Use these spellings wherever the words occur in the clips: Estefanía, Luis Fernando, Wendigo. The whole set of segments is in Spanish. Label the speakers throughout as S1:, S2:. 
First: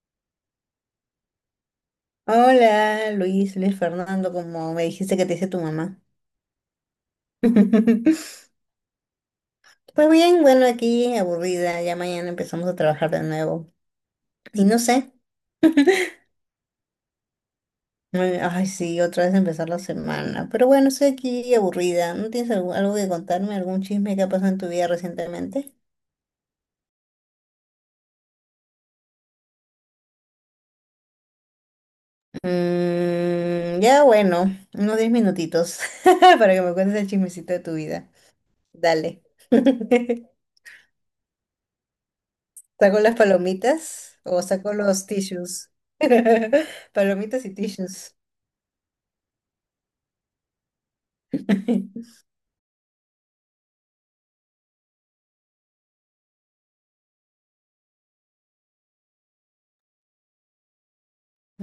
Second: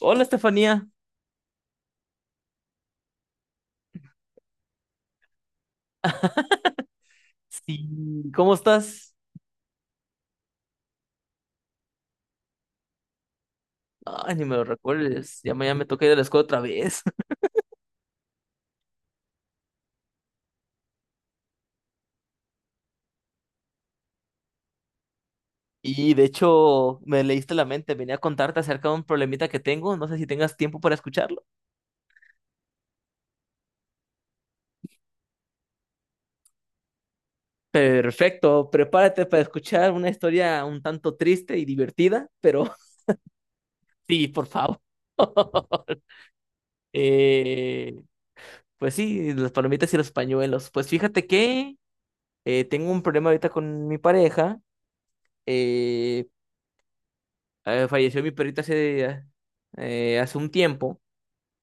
S1: Hola Estefanía,
S2: Hola, Luis, Luis Fernando, como me dijiste que te dice tu mamá.
S1: sí, ¿cómo estás?
S2: Pues bien, bueno, aquí aburrida, ya mañana empezamos a trabajar de nuevo.
S1: Ay, ni me lo
S2: Y no sé,
S1: recuerdes, ya mañana me toca ir a la escuela otra vez.
S2: ay, ay, sí, otra vez empezar la semana. Pero bueno, estoy aquí aburrida. ¿No tienes algo que contarme, algún chisme que ha pasado en tu vida recientemente?
S1: Y de hecho, me leíste la mente, venía a contarte acerca de un problemita que tengo, no sé si tengas tiempo para escucharlo.
S2: Mm, ya bueno, unos 10 minutitos para que me cuentes el chismecito de tu vida.
S1: Perfecto,
S2: Dale.
S1: prepárate para escuchar una historia un tanto triste y divertida, pero
S2: Saco las palomitas
S1: sí,
S2: o
S1: por
S2: saco
S1: favor.
S2: los tissues. Palomitas y
S1: Eh,
S2: tissues.
S1: pues sí, las palomitas y los pañuelos. Pues fíjate que tengo un problema ahorita con mi pareja. eh, Falleció mi perrita hace, hace un tiempo,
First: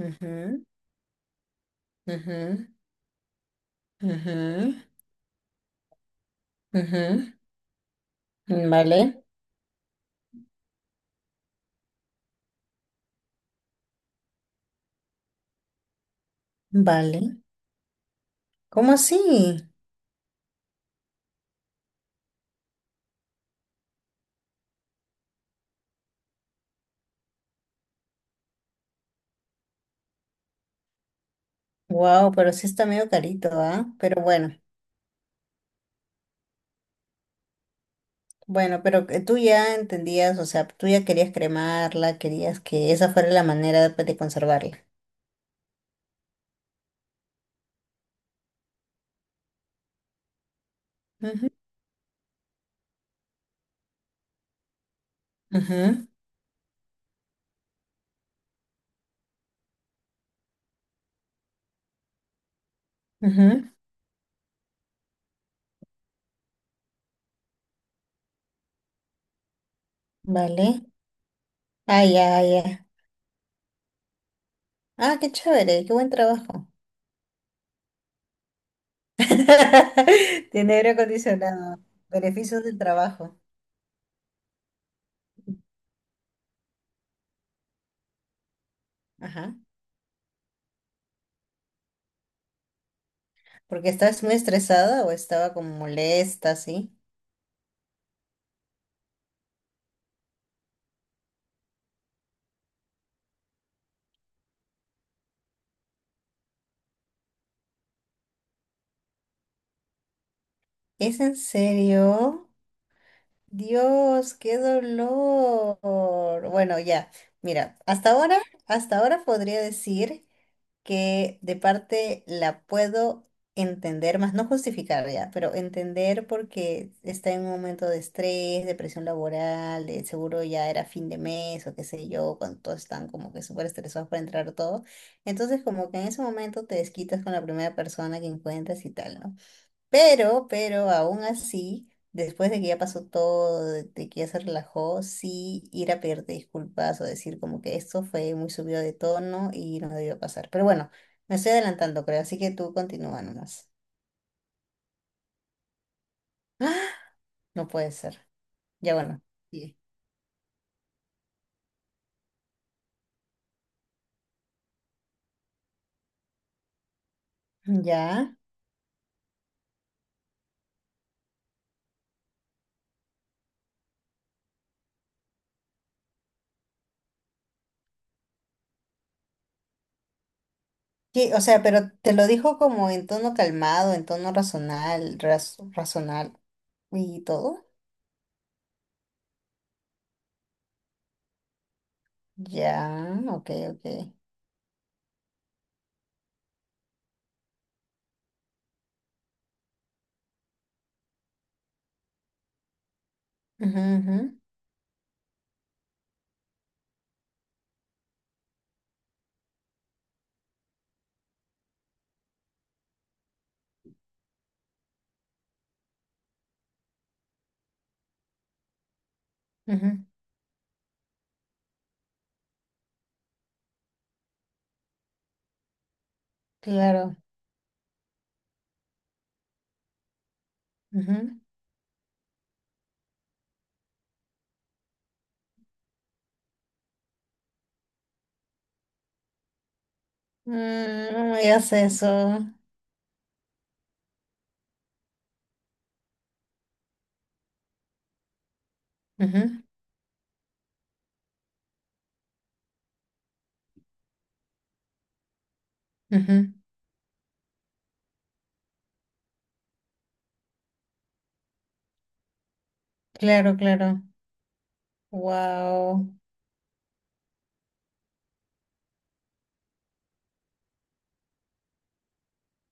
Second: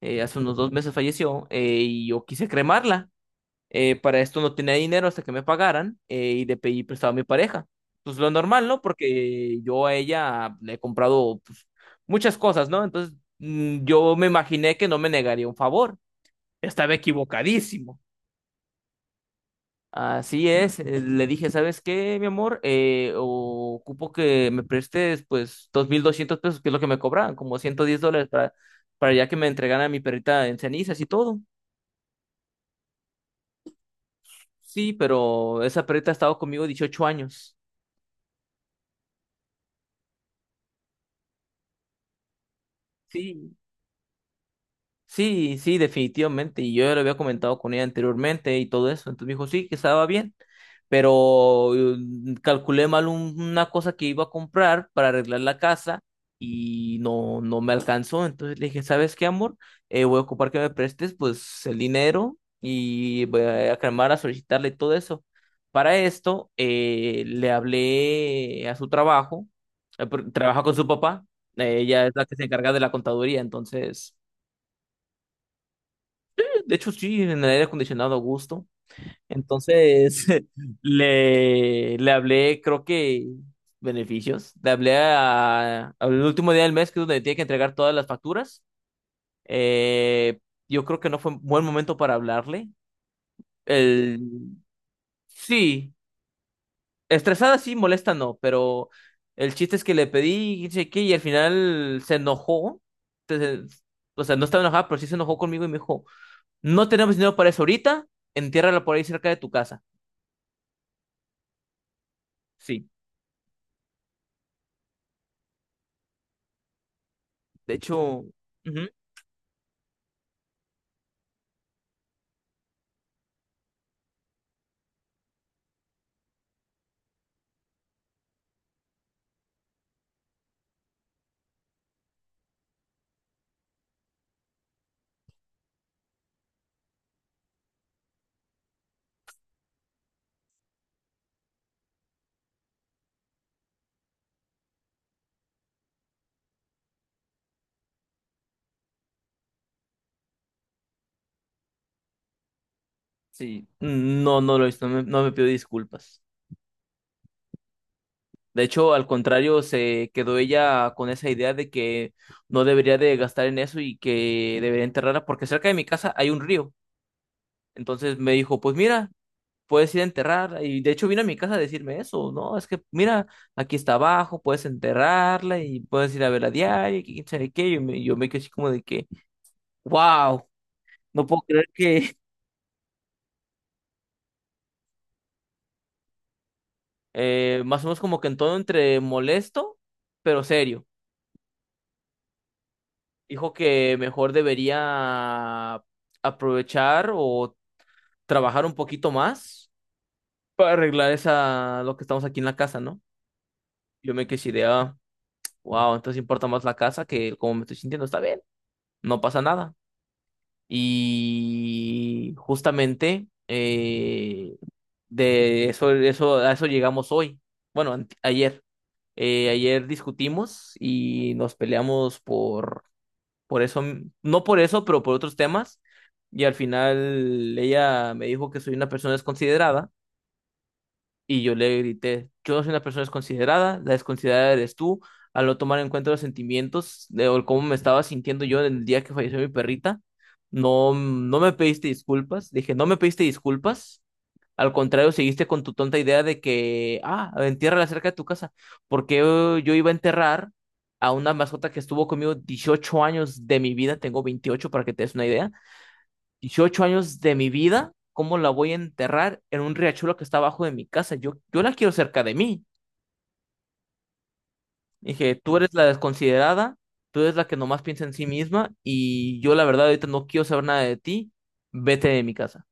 S1: hace unos 2 meses falleció, y yo quise
S2: ujú,
S1: cremarla. Para esto no
S2: ujú,
S1: tenía dinero hasta que me pagaran, y le pedí prestado a mi
S2: ujú.
S1: pareja. Pues lo normal, ¿no?
S2: Vale,
S1: Porque yo a ella le he comprado, pues, muchas cosas, ¿no? Entonces yo me imaginé que no me negaría un favor. Estaba
S2: vale.
S1: equivocadísimo.
S2: ¿Cómo así?
S1: Así es, le dije: ¿sabes qué, mi amor? Ocupo que me prestes pues 2.200 pesos, que es lo que me cobraban, como 110 dólares para ya que me entregaran a mi perrita en cenizas y todo.
S2: Wow, pero sí está medio carito, ¿ah? Pero bueno,
S1: Sí, pero esa perrita ha estado conmigo 18 años.
S2: bueno, pero que tú ya entendías, o sea, tú ya querías cremarla, querías que esa fuera la
S1: Sí,
S2: manera de conservarla.
S1: sí, sí, definitivamente. Y yo ya lo había comentado con ella anteriormente y todo eso. Entonces me dijo, sí, que estaba bien.
S2: Ujú,
S1: Pero calculé mal una cosa que iba a comprar para arreglar la casa
S2: ujú,
S1: y no, no me alcanzó. Entonces le dije: ¿sabes qué, amor? Voy a ocupar que me prestes pues el dinero y voy
S2: ujú.
S1: a llamar a solicitarle todo eso. Para esto, le hablé a su trabajo, porque trabaja con
S2: Vale.
S1: su papá.
S2: Ah,
S1: Ella es la que
S2: ya,
S1: se encarga de
S2: ya.
S1: la contaduría, entonces...
S2: Ah, qué chévere, qué buen trabajo.
S1: De hecho, sí, en el aire acondicionado a gusto. Entonces,
S2: Tiene aire acondicionado.
S1: le hablé,
S2: Beneficios del
S1: creo que
S2: trabajo.
S1: beneficios. Le hablé al último día del mes, que es donde tiene que entregar todas las facturas.
S2: Ajá.
S1: Eh, yo creo que no fue un buen momento para hablarle.
S2: ¿Porque
S1: El,
S2: estás muy estresada o estaba como
S1: sí,
S2: molesta, sí?
S1: estresada sí, molesta no, pero el chiste es que le pedí, y sé qué, y al final se enojó. Entonces, o sea, no estaba enojada, pero sí se enojó conmigo y me dijo, no tenemos dinero para eso ahorita, entiérrala por ahí cerca de tu casa.
S2: ¿Es en serio?
S1: Sí,
S2: Dios, qué dolor. Bueno, ya.
S1: de
S2: Mira,
S1: hecho, ujú,
S2: hasta ahora podría decir que de parte la puedo entender, más no justificar ya, pero entender porque está en un momento de estrés, de presión laboral, de seguro ya era fin de mes o qué sé yo, cuando todos están como que súper estresados para entrar todo. Entonces como que en ese momento te desquitas con la primera persona que encuentras y tal, ¿no? Pero aún así, después de que ya pasó todo, de que ya se relajó, sí ir a pedirte disculpas o decir como que esto fue muy subido de tono y no debió pasar. Pero bueno, me estoy adelantando, creo, así que tú continúa
S1: sí,
S2: nomás.
S1: no, no lo hizo, no me pidió disculpas.
S2: ¡Ah! No puede ser.
S1: De hecho,
S2: Ya
S1: al
S2: bueno.
S1: contrario,
S2: Sí.
S1: se quedó ella con esa idea de que no debería de gastar en eso y que debería enterrarla porque cerca de mi casa hay un río. Entonces me
S2: Ya.
S1: dijo, pues mira, puedes ir a enterrar. Y de hecho vino a mi casa a decirme eso, ¿no? Es que mira, aquí está abajo, puedes enterrarla y puedes ir a verla a diario y quién sabe qué. Yo me quedé así como de que, wow, no
S2: Sí, o
S1: puedo
S2: sea,
S1: creer
S2: pero te
S1: que...
S2: lo dijo como en tono calmado, en tono razonal, razonal y todo.
S1: Más o menos como que en todo entre molesto, pero serio.
S2: Ya, ok,
S1: Dijo
S2: ok.
S1: que mejor debería aprovechar o trabajar un poquito más para arreglar esa, lo que estamos aquí en la casa, ¿no?
S2: Ujú,
S1: Yo
S2: ujú,
S1: me quedé así de, ah, wow, entonces importa más la casa que cómo me estoy sintiendo. Está bien, no pasa nada. Y justamente a eso llegamos hoy. Bueno, ayer. Ayer
S2: ujú.
S1: discutimos y nos peleamos por eso, no por eso, pero por otros temas. Y al
S2: Claro.
S1: final ella me dijo que soy una persona desconsiderada
S2: Ujú.
S1: y yo le grité, yo soy una persona desconsiderada, la desconsiderada eres tú, al no tomar en cuenta los sentimientos de, o el cómo me estaba sintiendo yo el día que falleció mi perrita. No,
S2: Mm, no
S1: no
S2: me
S1: me
S2: digas
S1: pediste
S2: eso.
S1: disculpas, dije, no me pediste disculpas, al contrario, seguiste con tu tonta idea de que, ah, entiérrala cerca de tu casa, porque yo,
S2: Ujú,
S1: iba a enterrar a una mascota que estuvo conmigo 18 años de mi vida, tengo 28 para que te des una idea.
S2: ujú.
S1: 18 años de mi vida, ¿cómo la voy a enterrar en un riachuelo que está abajo de mi casa? Yo, la quiero cerca de mí.
S2: Claro, claro.
S1: Dije, tú eres la
S2: Wow.
S1: desconsiderada, tú eres la que nomás piensa en sí misma y yo la verdad ahorita no quiero saber nada de ti, vete de mi casa.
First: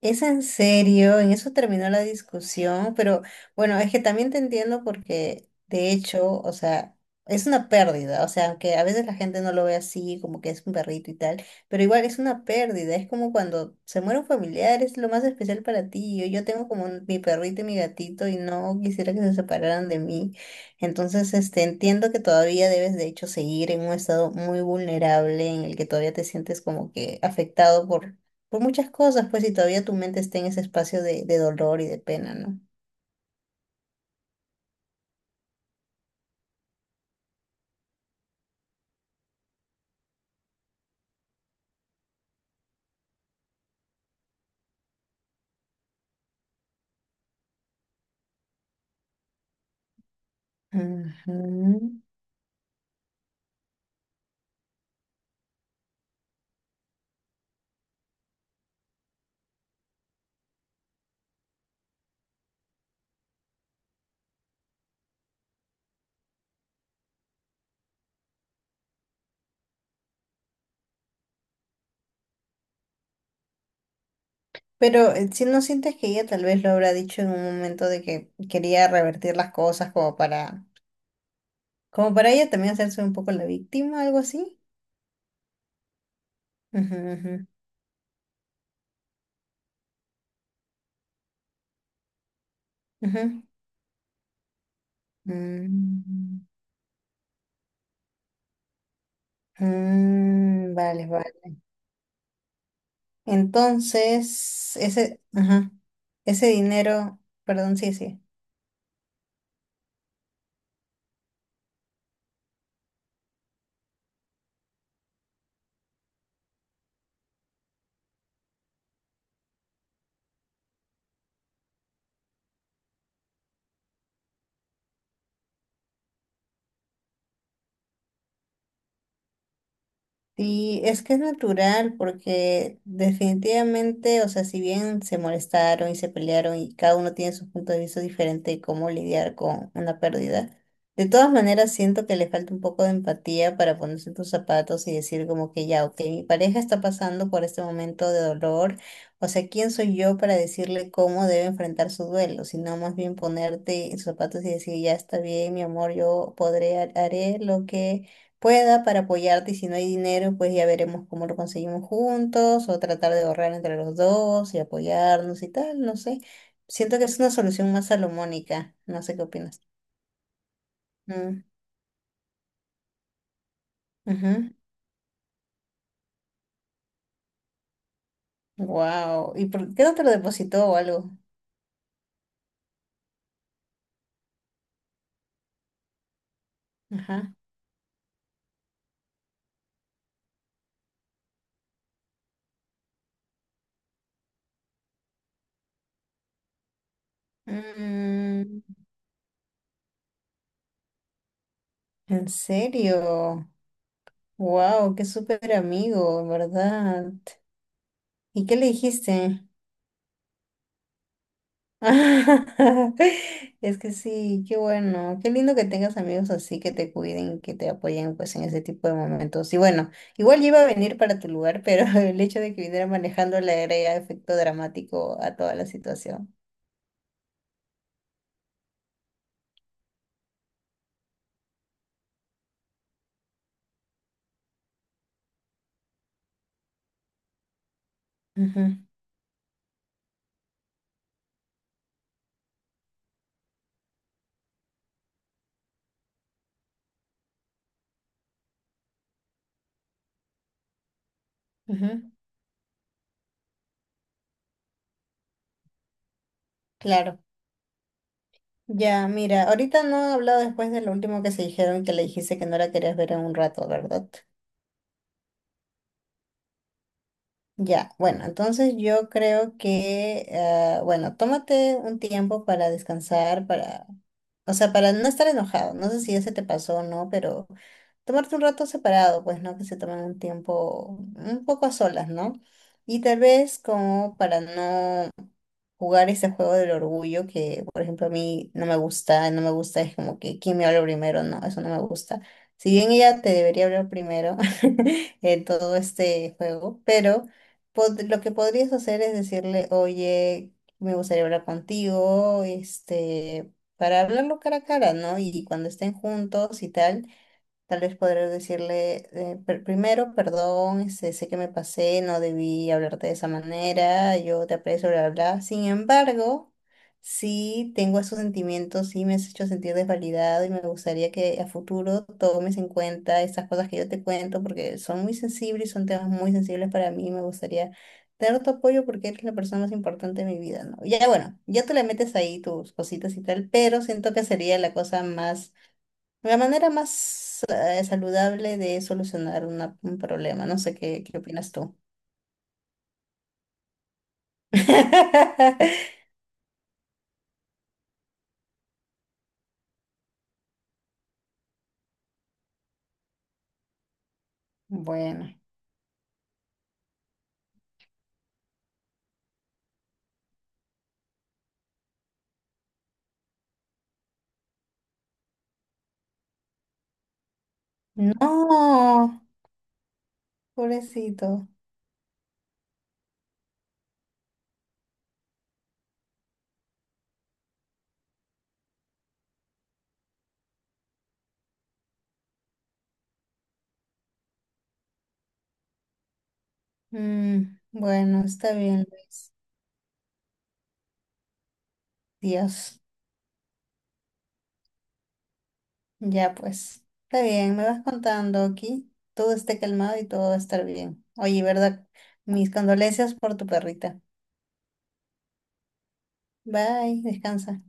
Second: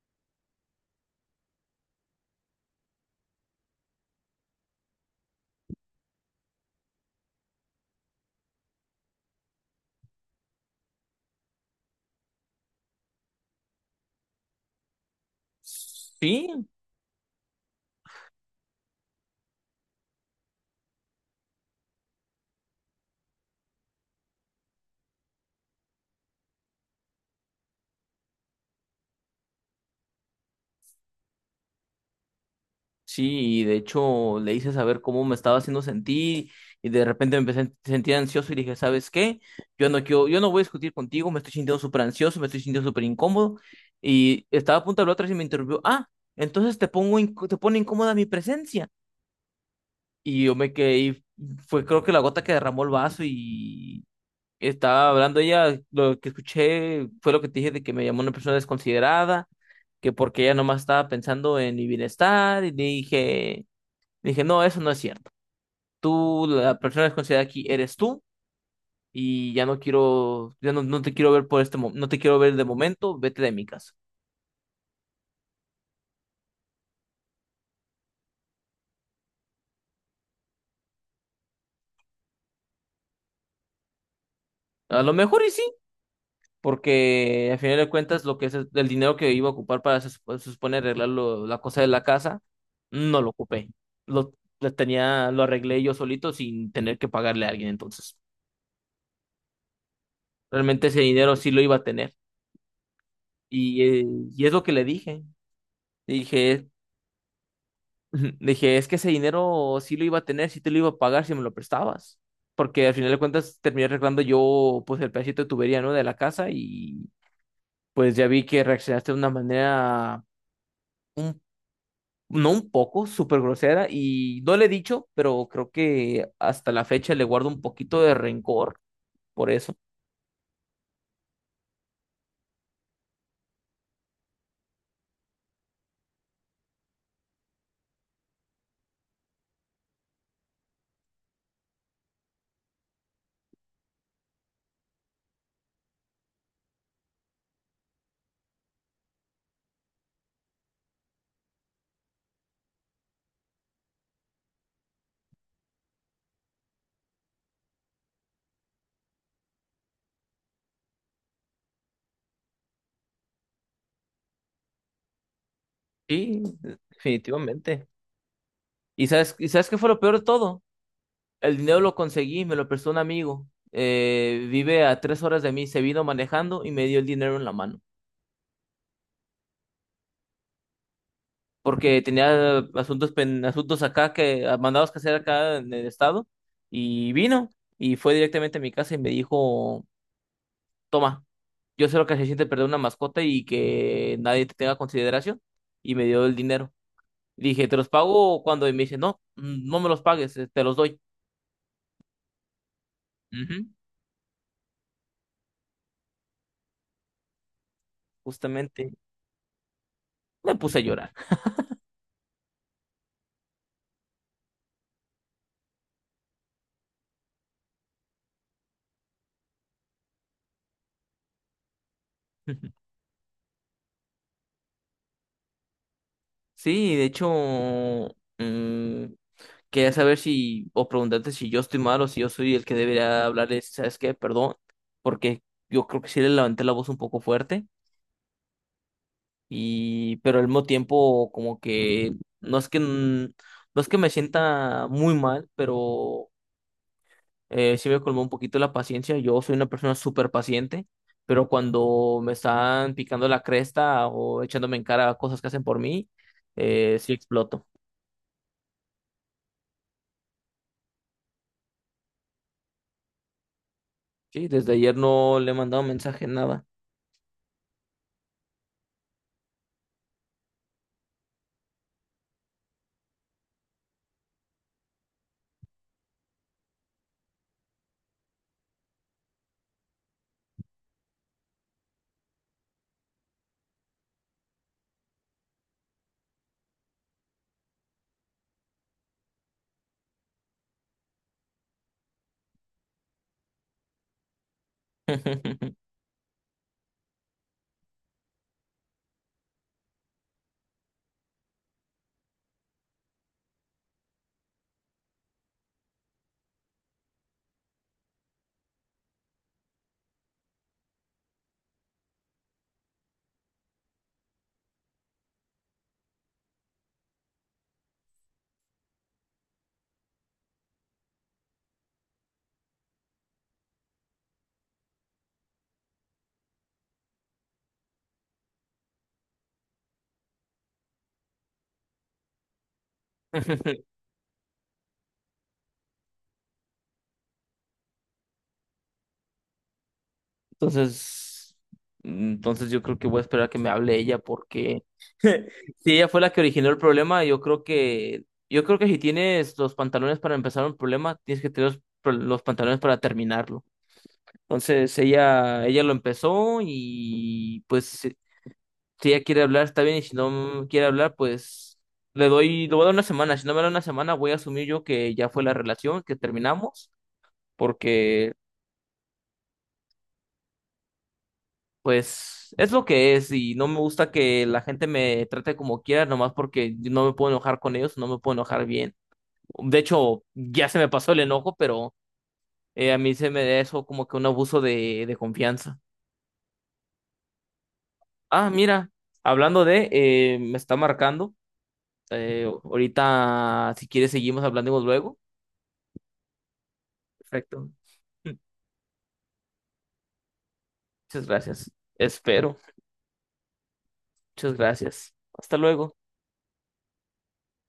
S2: ¿Es en serio, en eso terminó la discusión? Pero bueno, es que también te entiendo porque de hecho, o sea, es una pérdida, o sea, aunque a veces la gente no lo ve así, como que es un perrito y tal, pero igual es una pérdida, es como cuando se muere un familiar, es lo más especial para ti, yo
S1: Sí,
S2: tengo como mi perrito y mi gatito y no quisiera que se separaran de mí, entonces, este, entiendo que todavía debes de hecho seguir en un estado muy vulnerable en el que todavía te sientes como que afectado por muchas cosas, pues si todavía tu mente está en ese espacio de dolor y de pena, ¿no?
S1: sí, y de hecho le hice saber cómo me estaba haciendo sentir y de repente me empecé a sentir ansioso y dije: ¿sabes qué? Yo no quiero, yo no voy a discutir contigo, me estoy sintiendo súper ansioso, me estoy sintiendo súper incómodo, y estaba a punto de hablar otra vez y me interrumpió, ah, entonces te pongo, te pone incómoda mi presencia. Y yo me quedé, y fue
S2: Ujú.
S1: creo que la gota que derramó el vaso, y estaba hablando ella, lo que escuché fue lo que te dije, de que me llamó una persona desconsiderada, que porque ella nomás estaba pensando en mi bienestar, y le dije, no, eso no es cierto. Tú, la persona desconsiderada aquí eres tú, y ya no quiero, ya no, no te quiero ver por este momento, no te quiero ver de momento, vete de mi casa.
S2: Pero si no sientes que ella tal vez lo habrá dicho en un momento de que quería revertir las cosas como para, como para ella también hacerse un poco la víctima, algo así.
S1: A lo mejor y sí,
S2: Ujú, ujú,
S1: porque al final de cuentas lo que es el dinero que iba a ocupar para se supone arreglar la cosa de la casa, no lo
S2: ujú.
S1: ocupé. Lo, lo tenía, lo arreglé yo solito
S2: Mm,
S1: sin tener que pagarle a alguien, entonces.
S2: mm,
S1: Realmente ese
S2: vale, vale.
S1: dinero sí lo iba a tener. Y, eh, y es lo que
S2: Entonces,
S1: le
S2: ese,
S1: dije.
S2: ajá,
S1: Le
S2: ese
S1: dije,
S2: dinero, perdón, sí, sí.
S1: ujú. Dije, es que ese dinero sí lo iba a tener, sí te lo iba a pagar si me lo prestabas. Porque al final de cuentas terminé arreglando yo pues el pedacito de tubería, ¿no? De la casa. Y pues ya vi que reaccionaste de una manera, un, no un poco, súper grosera, y no le he dicho, pero creo que hasta la fecha le guardo un poquito de rencor por eso.
S2: Y es que es natural porque definitivamente, o sea, si bien se molestaron y se pelearon y cada uno tiene su punto de vista diferente de cómo lidiar con una pérdida, de todas maneras siento que le falta un poco de empatía para ponerse en tus zapatos y decir como que ya, ok, mi pareja está pasando por este momento de dolor, o sea, ¿quién soy yo para decirle cómo debe enfrentar su duelo? Sino más bien ponerte en sus zapatos y decir, ya está bien, mi amor, yo podré, haré lo que pueda para apoyarte y si no hay dinero, pues ya veremos cómo lo conseguimos juntos o tratar de ahorrar entre los dos y apoyarnos y tal, no sé.
S1: Sí,
S2: Siento que es una solución más
S1: definitivamente.
S2: salomónica, no
S1: ¿Y
S2: sé qué
S1: sabes,
S2: opinas.
S1: qué fue lo peor de todo?
S2: Mm,
S1: El dinero lo conseguí, me lo prestó un amigo.
S2: ujú.
S1: Vive a 3 horas de mí, se vino manejando y me dio el dinero en la mano.
S2: Wow. ¿Y por qué no te lo depositó o algo?
S1: Porque tenía asuntos, asuntos acá que, ah, mandados que hacer acá en el estado. Y
S2: Ajá.
S1: vino y fue directamente a mi casa y me dijo: toma, yo sé lo que se siente perder una mascota y que nadie te tenga consideración. Y me dio el dinero. Y dije: te los pago
S2: Mm,
S1: cuando. Y me dice: no, no me los pagues, te los doy.
S2: ¿en serio?
S1: Ujú.
S2: Wow, qué súper amigo, en verdad. ¿Y qué le
S1: Justamente
S2: dijiste?
S1: me puse a llorar.
S2: Es que sí, qué bueno, qué lindo que tengas amigos así que te cuiden, que te apoyen pues en ese tipo de momentos. Y bueno, igual yo iba a venir para tu lugar, pero el hecho de que viniera manejando le agrega efecto dramático a toda la situación.
S1: Sí, de hecho, mm, quería saber si, o preguntarte si yo estoy mal o si yo soy el que debería hablarles, ¿sabes qué? Perdón, porque yo creo que sí le levanté la voz un poco fuerte,
S2: Ujú,
S1: pero al mismo tiempo como que no es que, no es que me sienta muy mal, pero sí me colmó un poquito la paciencia. Yo soy una persona súper paciente, pero
S2: ujú.
S1: cuando me están picando la cresta o echándome en cara cosas que hacen por mí, sí
S2: Claro.
S1: exploto.
S2: Ya, mira, ahorita no he hablado después de lo último que se dijeron, que le dijiste que no la querías ver en un rato, ¿verdad?
S1: Sí, desde ayer no le he mandado mensaje, nada.
S2: Ya, bueno, entonces yo creo que, ah, bueno, tómate un tiempo para descansar, para, o sea, para no estar enojado. No sé si ya se te pasó o no, pero tomarte un rato separado, pues, ¿no? Que se tomen un tiempo un poco a solas, ¿no? Y tal vez como para no jugar ese juego del orgullo que, por ejemplo, a mí no me gusta, no me gusta, es como que quién me habla primero, no, eso no me gusta. Si bien ella te debería hablar primero en todo este juego, pero lo que podrías hacer es decirle, oye, me gustaría hablar contigo, este, para hablarlo cara a cara, ¿no? Y cuando estén juntos y tal. Tal vez podré decirle primero, perdón, este, sé que me pasé, no debí hablarte de esa manera, yo te aprecio, bla, bla. Bla". Sin embargo, sí tengo esos sentimientos, sí me has hecho sentir desvalidado y me gustaría que a futuro tomes en cuenta estas cosas que yo te cuento porque son muy sensibles y son temas muy sensibles para mí. Me gustaría tener tu apoyo porque eres la persona más importante de mi vida, ¿no? Ya bueno, ya te le metes ahí tus cositas y tal, pero siento que sería la cosa más la manera más saludable de solucionar un problema. No sé qué, qué opinas
S1: Entonces,
S2: tú.
S1: entonces yo creo que voy a esperar a que me hable ella, porque si ella fue la que originó el problema, yo creo que si tienes los pantalones para empezar un problema, tienes que tener los pantalones para terminarlo. Entonces
S2: Bueno.
S1: ella lo empezó, y pues si ella quiere hablar está bien, y si no quiere hablar, pues le voy a dar una semana. Si no me da una semana, voy a asumir yo que ya fue la relación, que terminamos, porque
S2: No, pobrecito.
S1: pues es lo que es, y no me gusta que la gente me trate como quiera, nomás porque yo no me puedo enojar con ellos, no me puedo enojar bien. De hecho, ya se me pasó el enojo, pero a mí se me da eso como que un abuso de, confianza.
S2: Mm, bueno,
S1: Ah,
S2: está bien,
S1: mira,
S2: Luis.
S1: hablando de, me está marcando.
S2: Dios.
S1: Ahorita, si quieres, seguimos hablando luego.
S2: Ya pues. Está bien, me
S1: Perfecto.
S2: vas contando aquí. Todo esté calmado y todo va a estar bien.
S1: Muchas
S2: Oye,
S1: gracias.
S2: ¿verdad? Mis
S1: Espero.
S2: condolencias por tu perrita.
S1: Muchas gracias. Hasta luego.
S2: Bye, descansa.